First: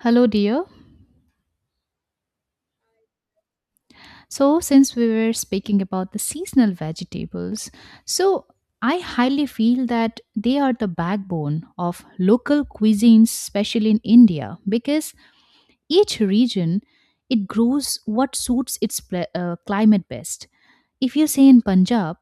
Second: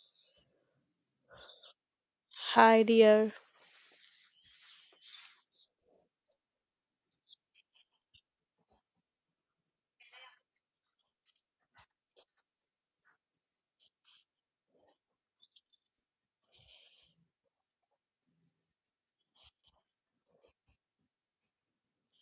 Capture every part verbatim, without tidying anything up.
Hello, dear. Hi dear. So, since we were speaking about the seasonal vegetables, so I highly feel that they are the backbone of local cuisines, especially in India, because each region it grows what suits its pla- uh, climate best. If you say in Punjab,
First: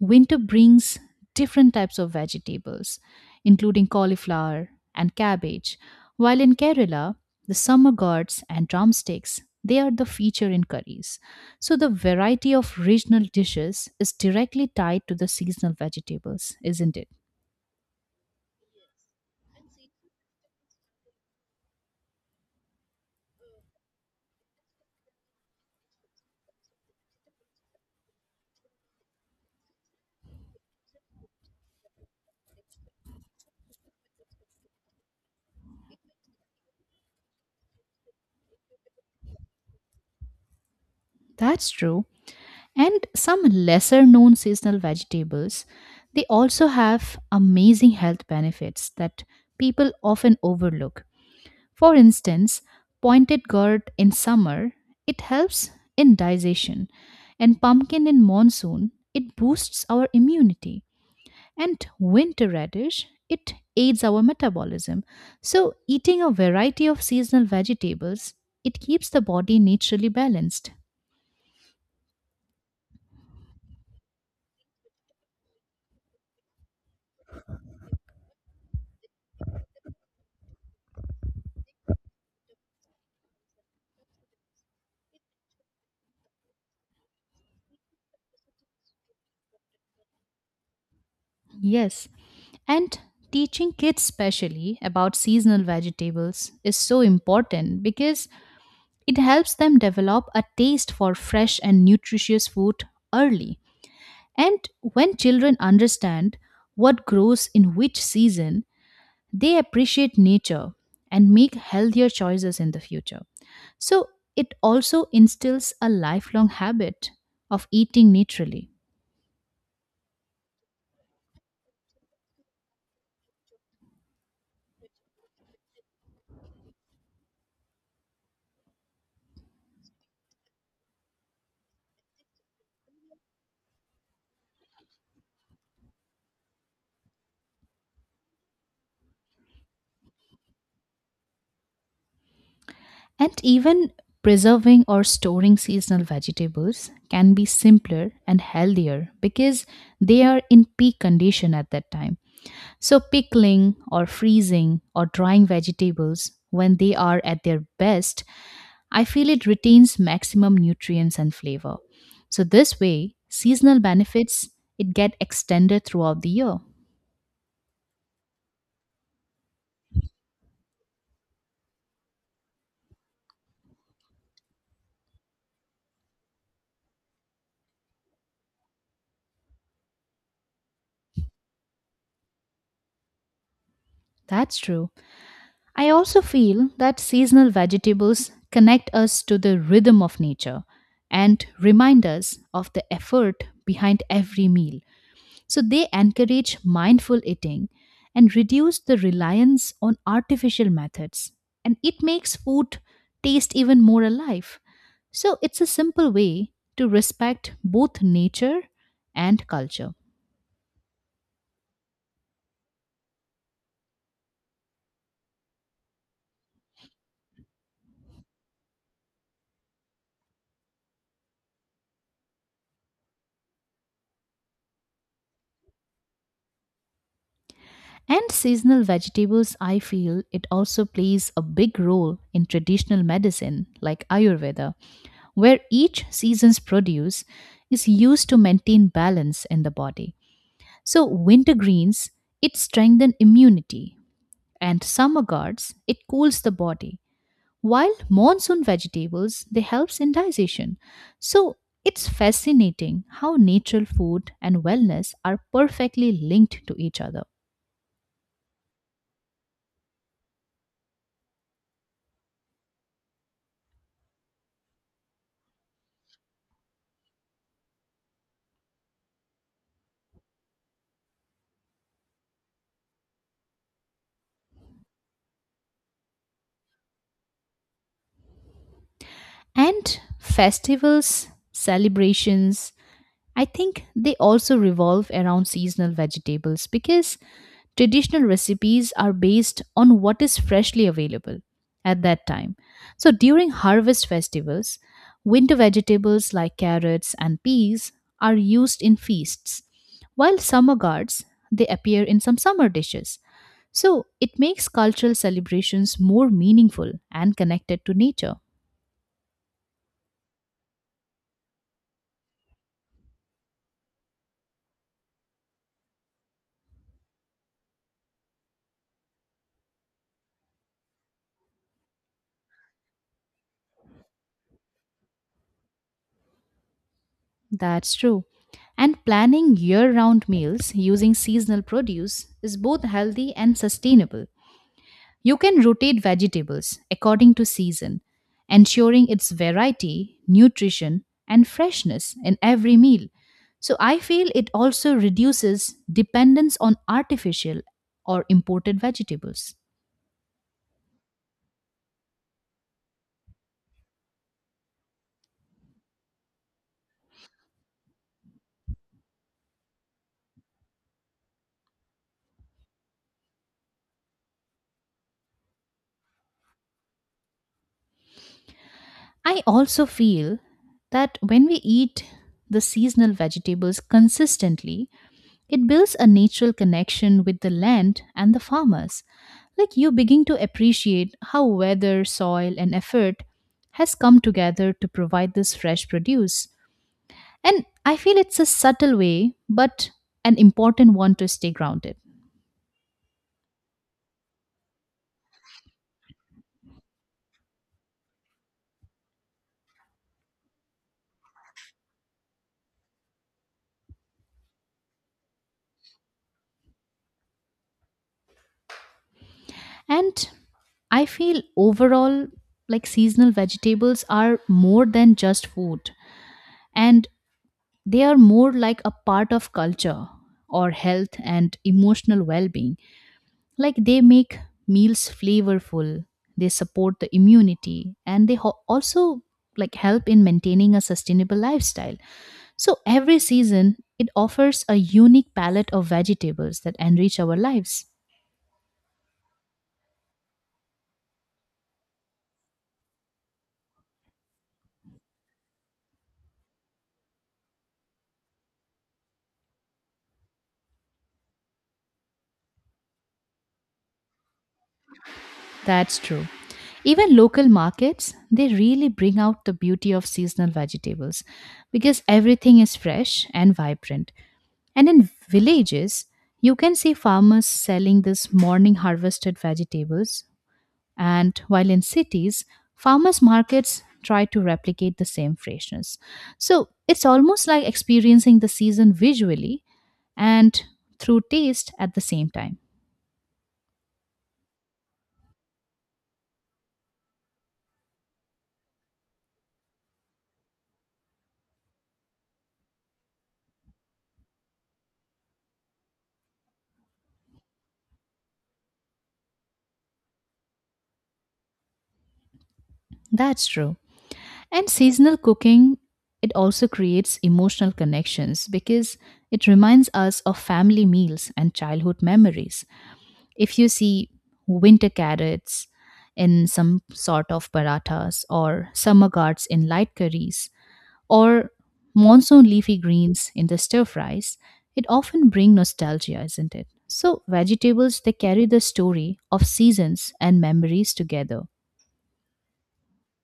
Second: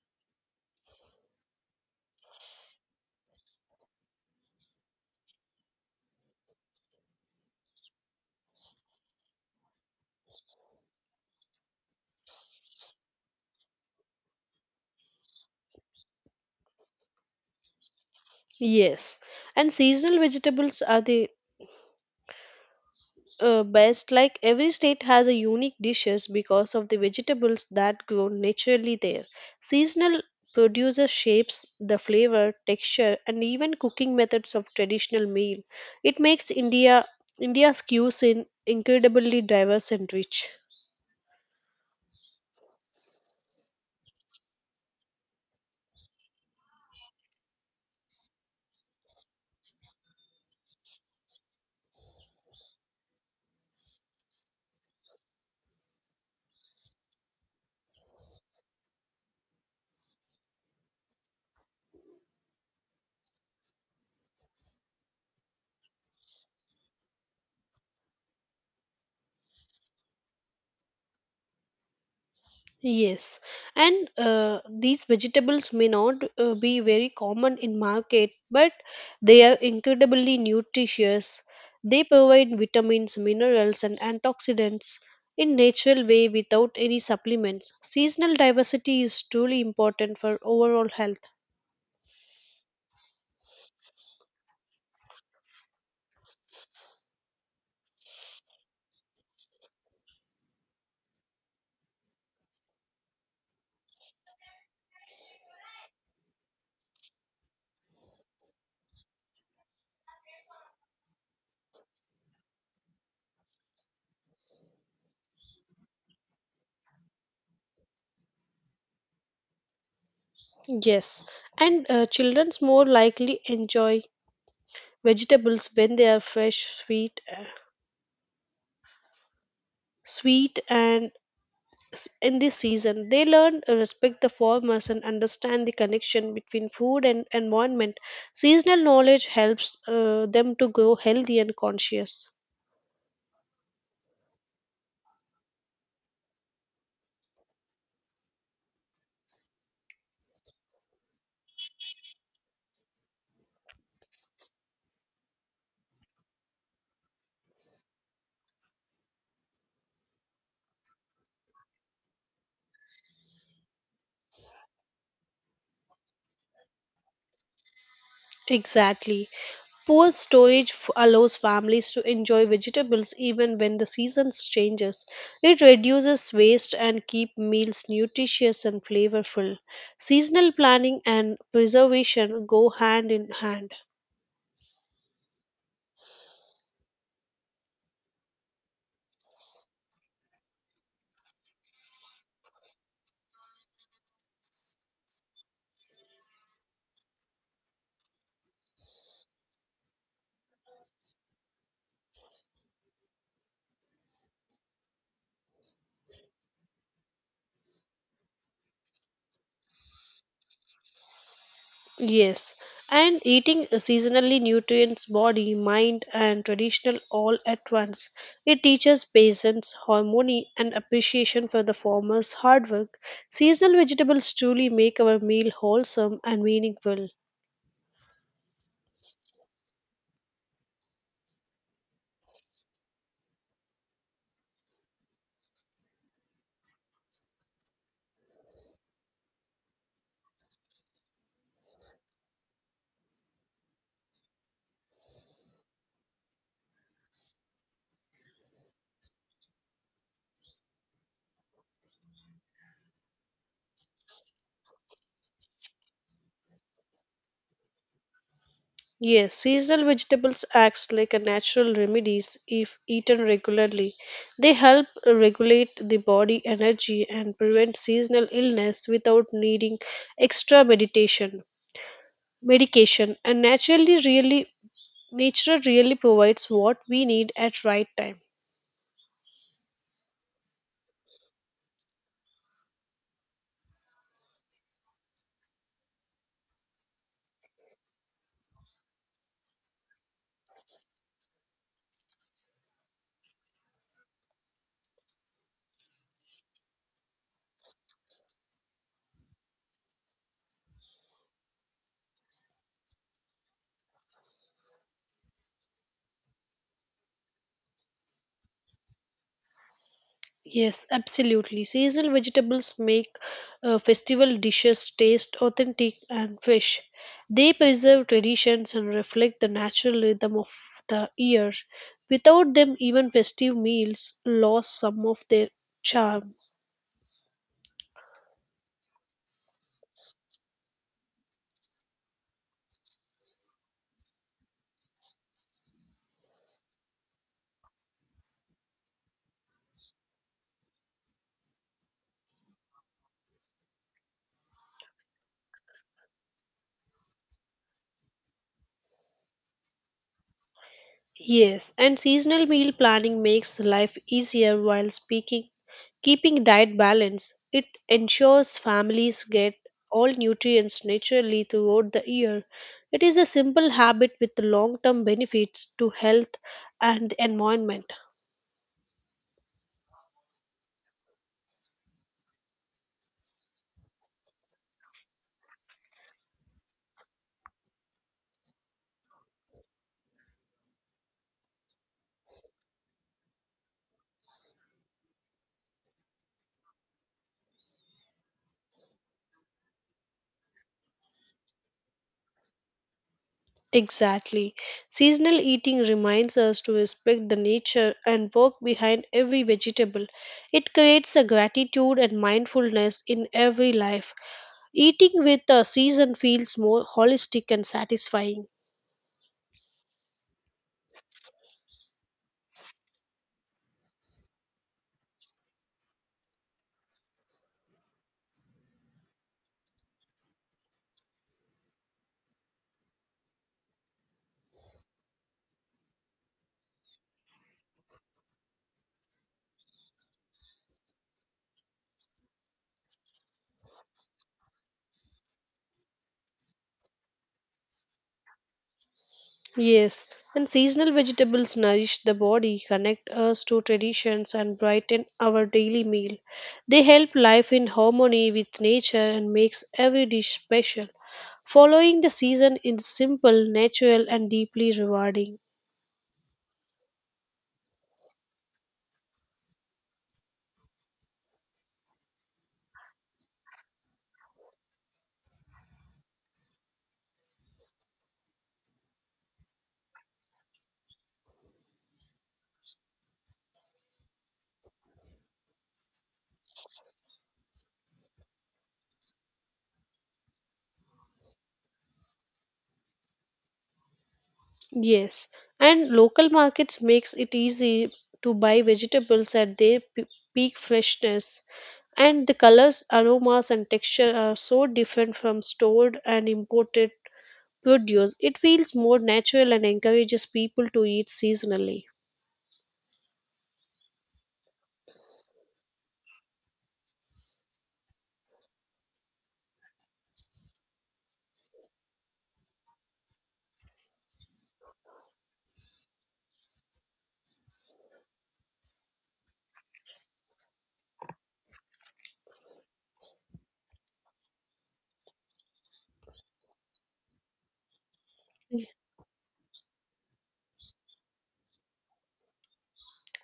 winter brings different types of vegetables, including cauliflower and cabbage, while in Kerala, the summer gourds and drumsticks, they are the feature in curries. So the variety of regional dishes is directly tied to the seasonal vegetables, isn't it? Yes, and seasonal vegetables are the uh, best. Like every state has a unique dishes because of the vegetables that grow naturally there. Seasonal produces shapes the flavor, texture, and even cooking methods of traditional meal. It makes India India's cuisine incredibly diverse and rich. That's true. And some lesser known seasonal vegetables, they also have amazing health benefits that people often overlook. For instance, pointed gourd in summer, it helps in digestion, and pumpkin in monsoon, it boosts our immunity, and winter radish, it aids our metabolism. So, eating a variety of seasonal vegetables, it keeps the body naturally balanced. Yes, and uh, these vegetables may not uh, be very common in market, but they are incredibly nutritious. They provide vitamins, minerals, and antioxidants in natural way without any supplements. Seasonal diversity is truly important for overall health. Yes, and teaching kids specially about seasonal vegetables is so important because it helps them develop a taste for fresh and nutritious food early. And when children understand what grows in which season, they appreciate nature and make healthier choices in the future. So it also instills a lifelong habit of eating naturally. Yes, and uh, children's more likely enjoy vegetables when they are fresh, sweet, uh, sweet and s- in this season. They learn to respect the farmers and understand the connection between food and environment. Seasonal knowledge helps uh, them to grow healthy and conscious. And even preserving or storing seasonal vegetables can be simpler and healthier because they are in peak condition at that time. So, pickling or freezing or drying vegetables when they are at their best, I feel it retains maximum nutrients and flavor. So, this way, seasonal benefits it get extended throughout the year. Exactly. Poor storage f- allows families to enjoy vegetables even when the seasons changes. It reduces waste and keep meals nutritious and flavorful. Seasonal planning and preservation go hand in hand. That's true. I also feel that seasonal vegetables connect us to the rhythm of nature and remind us of the effort behind every meal. So they encourage mindful eating and reduce the reliance on artificial methods. And it makes food taste even more alive. So it's a simple way to respect both nature and culture. Yes, and eating seasonally nutrients body, mind, and traditional all at once. It teaches patience, harmony, and appreciation for the farmer's hard work. Seasonal vegetables truly make our meal wholesome and meaningful. And seasonal vegetables, I feel it also plays a big role in traditional medicine like Ayurveda, where each season's produce is used to maintain balance in the body. So, winter greens, it strengthen immunity, and summer gods it cools the body, while monsoon vegetables they helps in digestion. So it's fascinating how natural food and wellness are perfectly linked to each other. Yes, seasonal vegetables acts like a natural remedies if eaten regularly. They help regulate the body energy and prevent seasonal illness without needing extra meditation. Medication and naturally really nature really provides what we need at right time. And festivals celebrations, I think they also revolve around seasonal vegetables because traditional recipes are based on what is freshly available at that time. So during harvest festivals, winter vegetables like carrots and peas are used in feasts, while summer gourds they appear in some summer dishes. So it makes cultural celebrations more meaningful and connected to nature. Yes, absolutely, seasonal vegetables make uh, festival dishes taste authentic and fresh. They preserve traditions and reflect the natural rhythm of the year. Without them, even festive meals lose some of their charm. That's true. And planning year round meals using seasonal produce is both healthy and sustainable. You can rotate vegetables according to season, ensuring its variety, nutrition, and freshness in every meal. So I feel it also reduces dependence on artificial or imported vegetables. Yes, and seasonal meal planning makes life easier while speaking, keeping diet balance. It ensures families get all nutrients naturally throughout the year. It is a simple habit with long term benefits to health and the environment. I also feel that when we eat the seasonal vegetables consistently, it builds a natural connection with the land and the farmers. Like you begin to appreciate how weather, soil, and effort has come together to provide this fresh produce. And I feel it's a subtle way, but an important one to stay grounded. Exactly. Seasonal eating reminds us to respect the nature and work behind every vegetable. It creates a gratitude and mindfulness in every life. Eating with a season feels more holistic and satisfying. And I feel overall, like seasonal vegetables are more than just food, and they are more like a part of culture or health and emotional well being. Like they make meals flavorful, they support the immunity, and they ho- also like help in maintaining a sustainable lifestyle. So every season it offers a unique palette of vegetables that enrich our lives. Yes, and seasonal vegetables nourish the body, connect us to traditions, and brighten our daily meal. They help life in harmony with nature and makes every dish special. Following the season is simple, natural, and deeply rewarding. That's true. Even local markets they really bring out the beauty of seasonal vegetables because everything is fresh and vibrant, and in villages you can see farmers selling this morning harvested vegetables. And while in cities, farmers markets try to replicate the same freshness. So it's almost like experiencing the season visually and through taste at the same time. Yes, and local markets makes it easy to buy vegetables at their pe- peak freshness. And the colors, aromas and texture are so different from stored and imported produce. It feels more natural and encourages people to eat seasonally. That's true. And seasonal cooking, it also creates emotional connections because it reminds us of family meals and childhood memories. If you see winter carrots in some sort of parathas or summer gourds in light curries, or monsoon leafy greens in the stir fries, it often bring nostalgia, isn't it? So vegetables they carry the story of seasons and memories together.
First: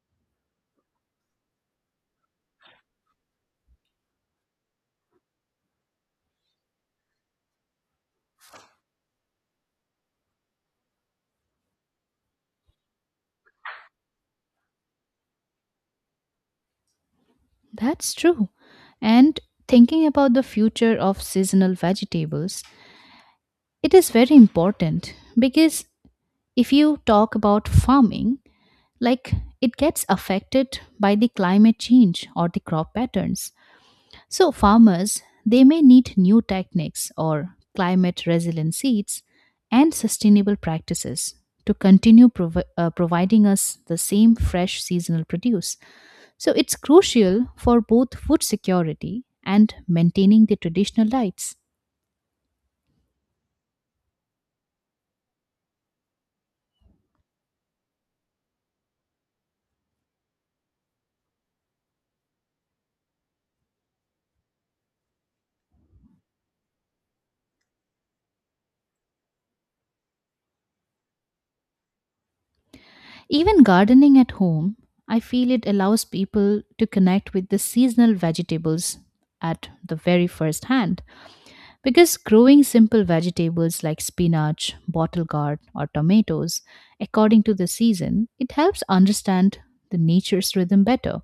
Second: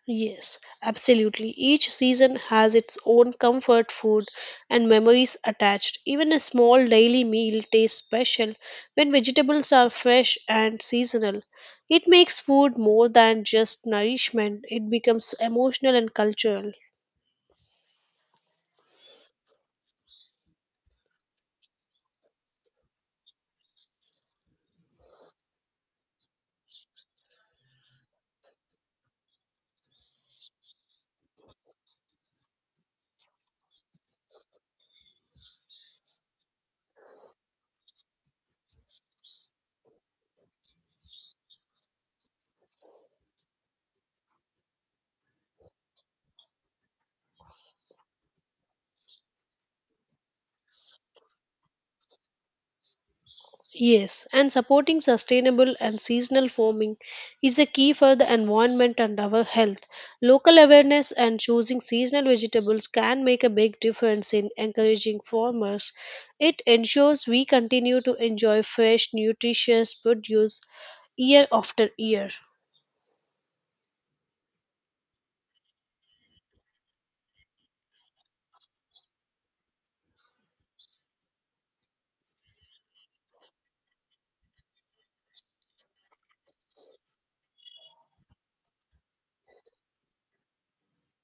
Yes, absolutely. Each season has its own comfort food and memories attached. Even a small daily meal tastes special when vegetables are fresh and seasonal. It makes food more than just nourishment, it becomes emotional and cultural. That's true. And thinking about the future of seasonal vegetables, it is very important because if you talk about farming, like it gets affected by the climate change or the crop patterns. So farmers, they may need new techniques or climate resilient seeds and sustainable practices to continue provi- uh, providing us the same fresh seasonal produce. So it's crucial for both food security and maintaining the traditional diets. Yes, and supporting sustainable and seasonal farming is a key for the environment and our health. Local awareness and choosing seasonal vegetables can make a big difference in encouraging farmers. It ensures we continue to enjoy fresh, nutritious produce year after year. Even gardening at home, I feel it allows people to connect with the seasonal vegetables at the very first hand. Because growing simple vegetables like spinach, bottle gourd, or tomatoes according to the season, it helps understand the nature's rhythm better.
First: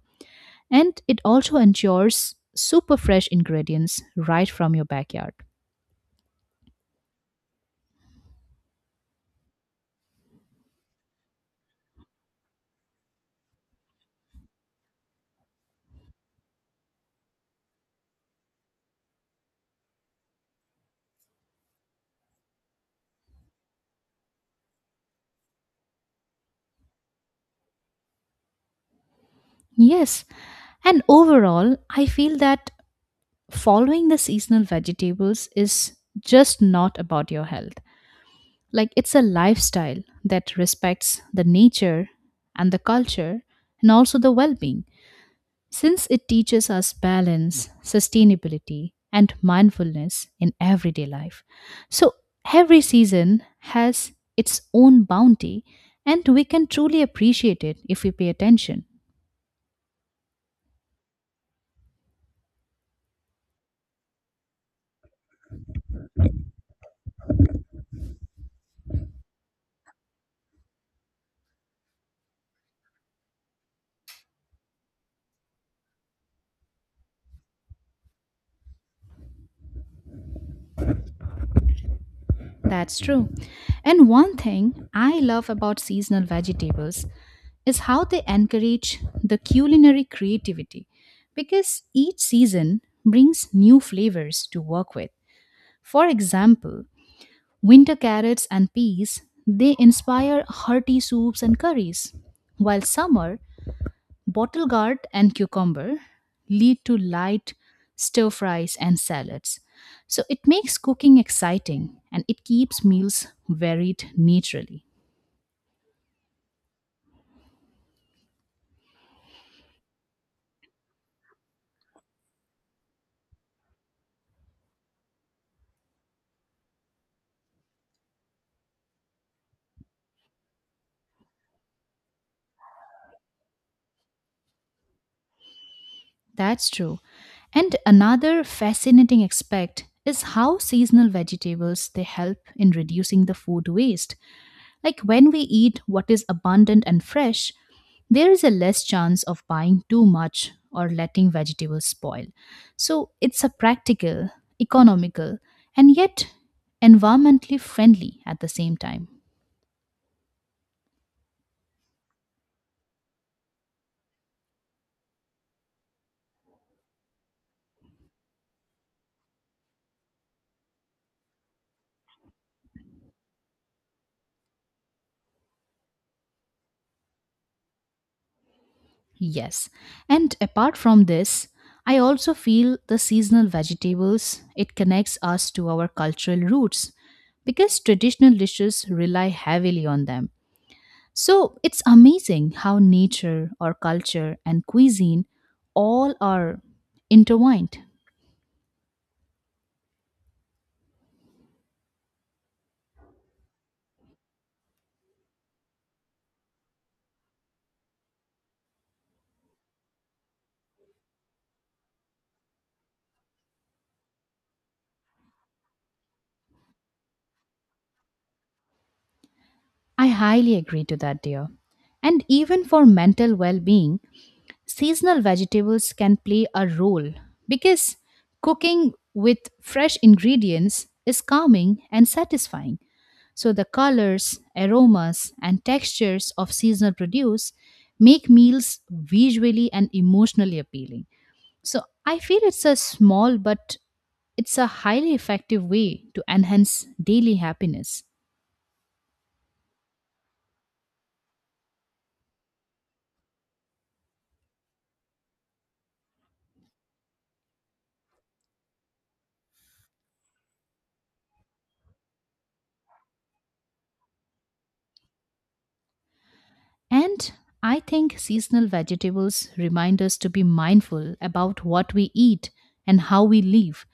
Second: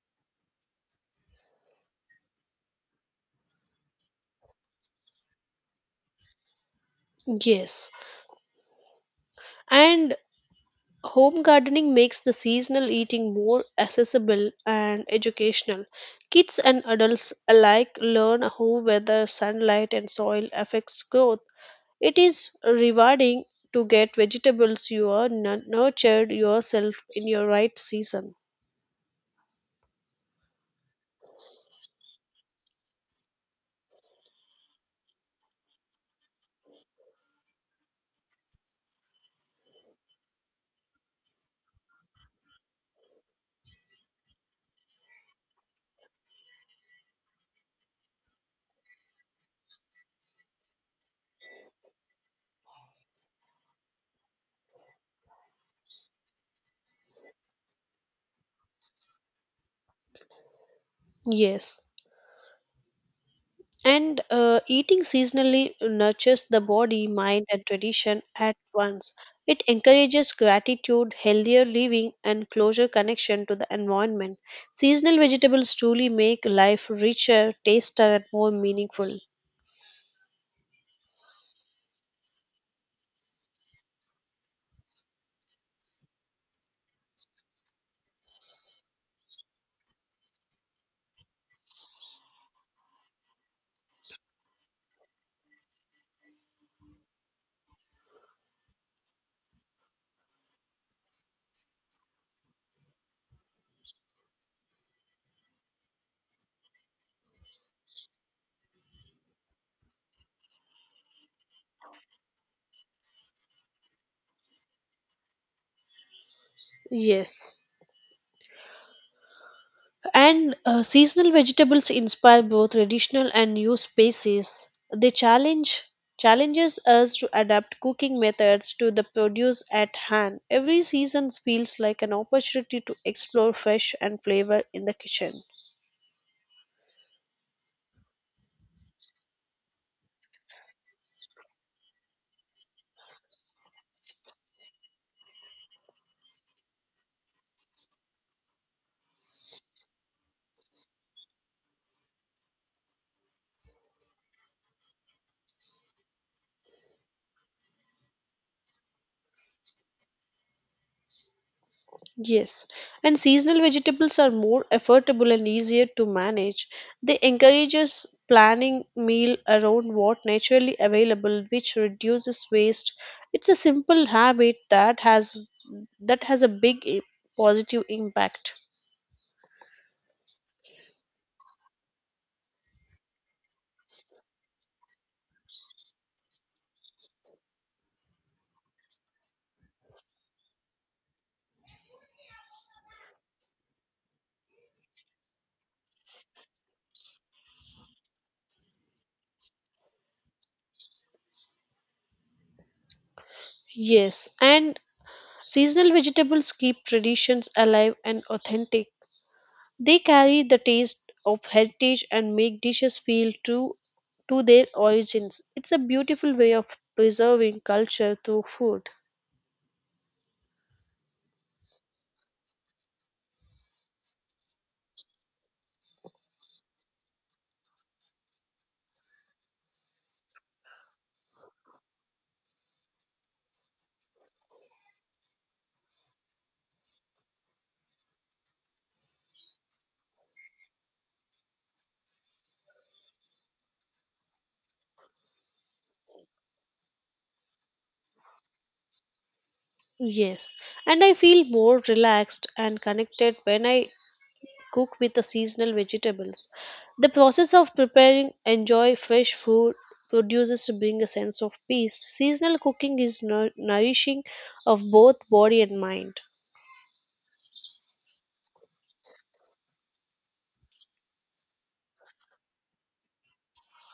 And it also ensures super fresh ingredients right from your backyard. Yes, and home gardening makes the seasonal eating more accessible and educational. Kids and adults alike learn how weather, sunlight, and soil affects growth. It is rewarding to get vegetables you are nu- nurtured yourself in your right season. Yes, and overall, I feel that following the seasonal vegetables is just not about your health. Like it's a lifestyle that respects the nature and the culture and also the well being. Since it teaches us balance, sustainability, and mindfulness in everyday life. So every season has its own bounty, and we can truly appreciate it if we pay attention. Yes. And uh, eating seasonally nurtures the body, mind, and tradition at once. It encourages gratitude, healthier living, and closer connection to the environment. Seasonal vegetables truly make life richer, tastier, and more meaningful. That's true. And one thing I love about seasonal vegetables is how they encourage the culinary creativity because each season brings new flavors to work with. For example, winter carrots and peas, they inspire hearty soups and curries, while summer, bottle gourd and cucumber lead to light stir fries and salads. So it makes cooking exciting and it keeps meals varied naturally. Yes. And uh, seasonal vegetables inspire both traditional and new species. They challenge challenges us to adapt cooking methods to the produce at hand. Every season feels like an opportunity to explore fresh and flavor in the kitchen. That's true. And another fascinating aspect is how seasonal vegetables they help in reducing the food waste. Like when we eat what is abundant and fresh, there is a less chance of buying too much or letting vegetables spoil. So it's a practical, economical, and yet environmentally friendly at the same time. Yes, and seasonal vegetables are more affordable and easier to manage. They encourage us planning meal around what naturally available, which reduces waste. It's a simple habit that has that has a big i- positive impact. Yes. And apart from this, I also feel the seasonal vegetables it connects us to our cultural roots because traditional dishes rely heavily on them. So it's amazing how nature or culture and cuisine all are intertwined. Yes, and seasonal vegetables keep traditions alive and authentic. They carry the taste of heritage and make dishes feel true to their origins. It's a beautiful way of preserving culture through food. I highly agree to that, dear. And even for mental well being, seasonal vegetables can play a role because cooking with fresh ingredients is calming and satisfying. So the colors, aromas, and textures of seasonal produce make meals visually and emotionally appealing. So I feel it's a small but it's a highly effective way to enhance daily happiness. Yes, and I feel more relaxed and connected when I cook with the seasonal vegetables. The process of preparing enjoy fresh food produces to bring a sense of peace. Seasonal cooking is nour- nourishing of both body and mind. And I think seasonal vegetables remind us to be mindful about what we eat and how we live.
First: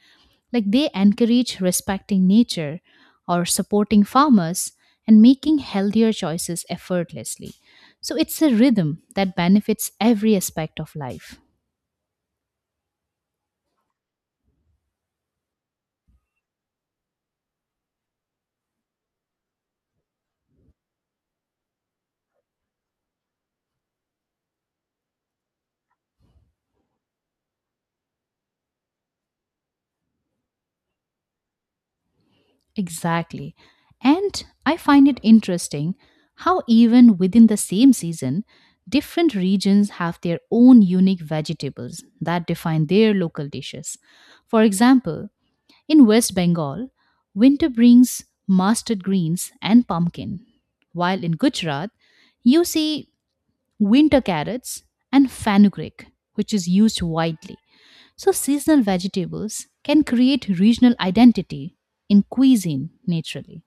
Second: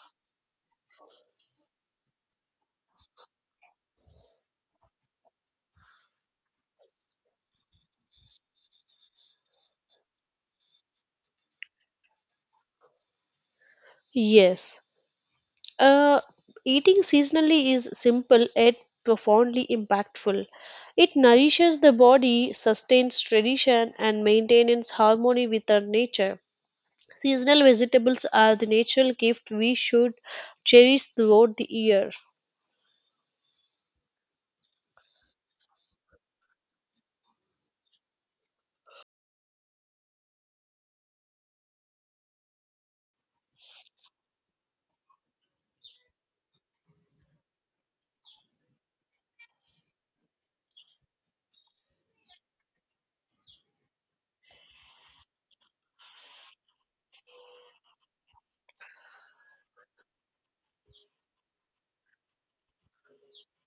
Like they encourage respecting nature or supporting farmers and making healthier choices effortlessly. So it's a rhythm that benefits every aspect of life. Yes, Uh, eating seasonally is simple yet profoundly impactful. It nourishes the body, sustains tradition, and maintains harmony with our nature. Seasonal vegetables are the natural gift we should cherish throughout the year. Exactly. And I find it interesting how, even within the same season, different regions have their own unique vegetables that define their local dishes. For example, in West Bengal, winter brings mustard greens and pumpkin, while in Gujarat, you see winter carrots and fenugreek, which is used widely. So, seasonal vegetables can create regional identity in cuisine naturally.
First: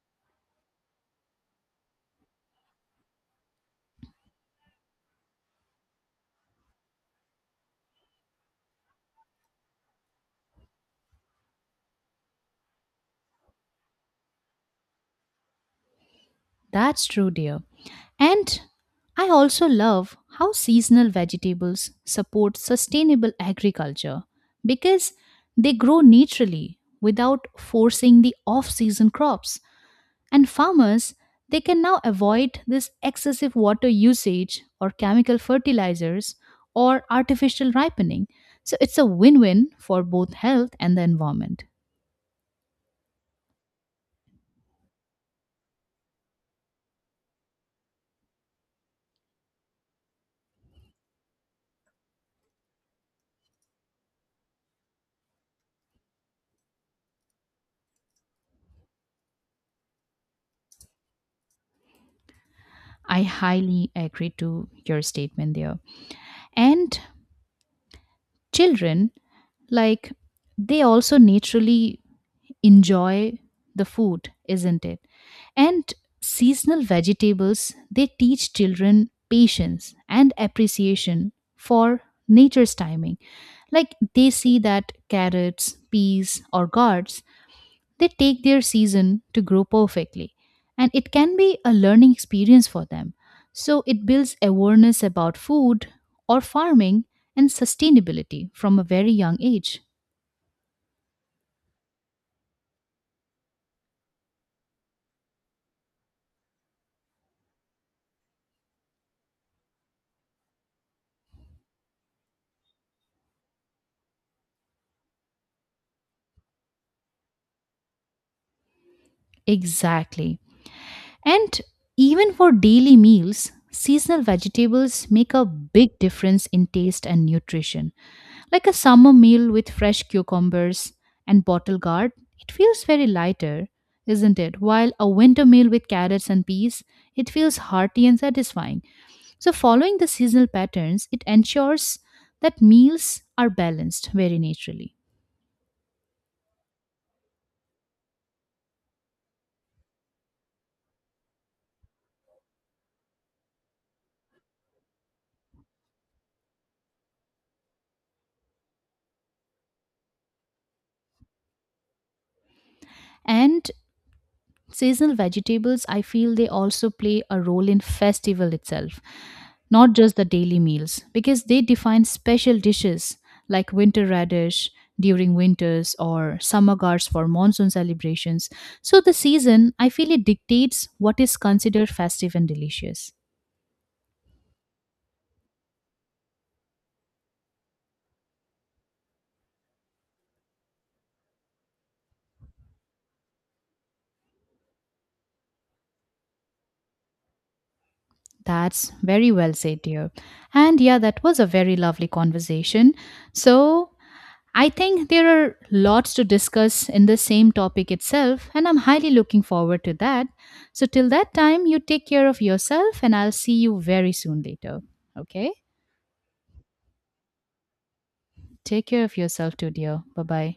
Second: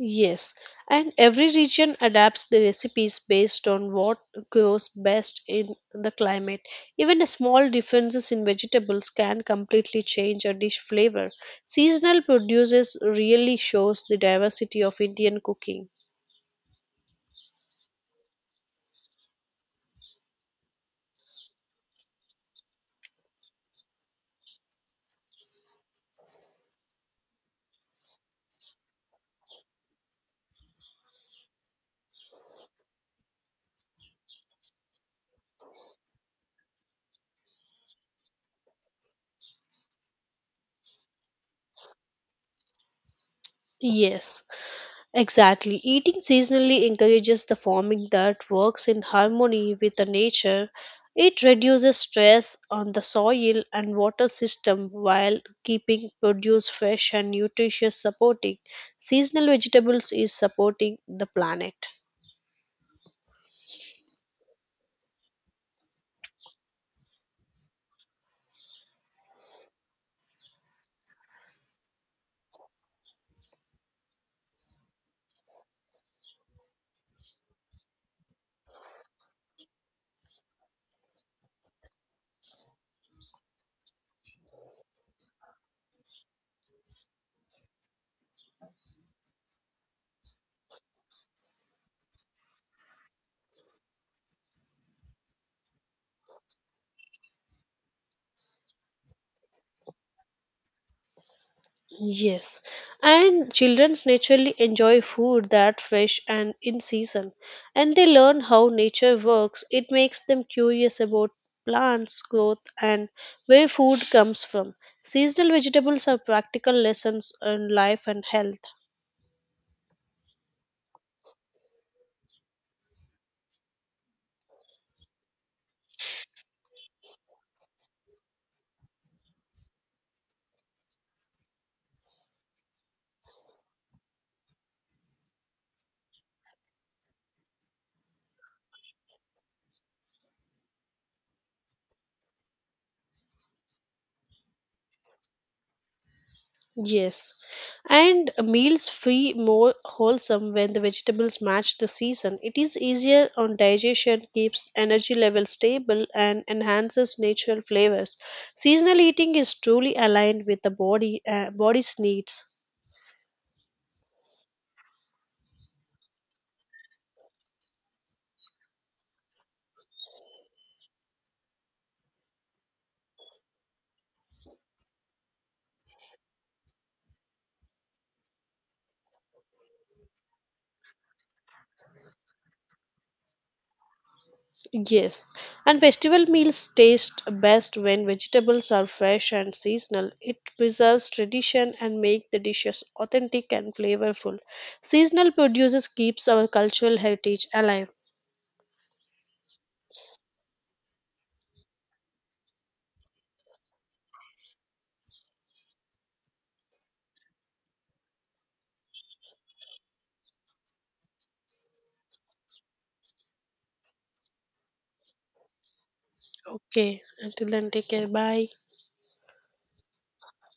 Yes, and every region adapts the recipes based on what grows best in the climate. Even a small differences in vegetables can completely change a dish flavor. Seasonal produces really shows the diversity of Indian cooking. That's true, dear. And I also love how seasonal vegetables support sustainable agriculture because they grow naturally without forcing the off season crops. And farmers, they can now avoid this excessive water usage or chemical fertilizers or artificial ripening. So it's a win win for both health and the environment. Yes. Exactly. Eating seasonally encourages the farming that works in harmony with the nature. It reduces stress on the soil and water system while keeping produce fresh and nutritious supporting. Seasonal vegetables is supporting the planet. I highly agree to your statement there. And children, like, they also naturally enjoy the food, isn't it? And seasonal vegetables, they teach children patience and appreciation for nature's timing. Like they see that carrots, peas, or gourds, they take their season to grow perfectly. And it can be a learning experience for them. So it builds awareness about food or farming and sustainability from a very young age. Yes, and childrens naturally enjoy food that fresh and in season, and they learn how nature works. It makes them curious about plants growth and where food comes from. Seasonal vegetables are practical lessons on life and health. Exactly. And even for daily meals, seasonal vegetables make a big difference in taste and nutrition. Like a summer meal with fresh cucumbers and bottle gourd, it feels very lighter, isn't it? While a winter meal with carrots and peas, it feels hearty and satisfying. So, following the seasonal patterns, it ensures that meals are balanced very naturally. Yes, and meals feel more wholesome when the vegetables match the season. It is easier on digestion, keeps energy level stable, and enhances natural flavors. Seasonal eating is truly aligned with the body uh, body's needs. And seasonal vegetables, I feel they also play a role in festival itself, not just the daily meals, because they define special dishes like winter radish during winters or summer gourds for monsoon celebrations. So the season, I feel it dictates what is considered festive and delicious. Yes, and festival meals taste best when vegetables are fresh and seasonal. It preserves tradition and make the dishes authentic and flavorful. Seasonal produces keeps our cultural heritage alive. That's very well said, dear. And yeah, that was a very lovely conversation. So I think there are lots to discuss in the same topic itself, and I'm highly looking forward to that. So, till that time, you take care of yourself, and I'll see you very soon later. Okay? Okay. Until then, take care. Bye. Take care of yourself too, dear. Bye bye.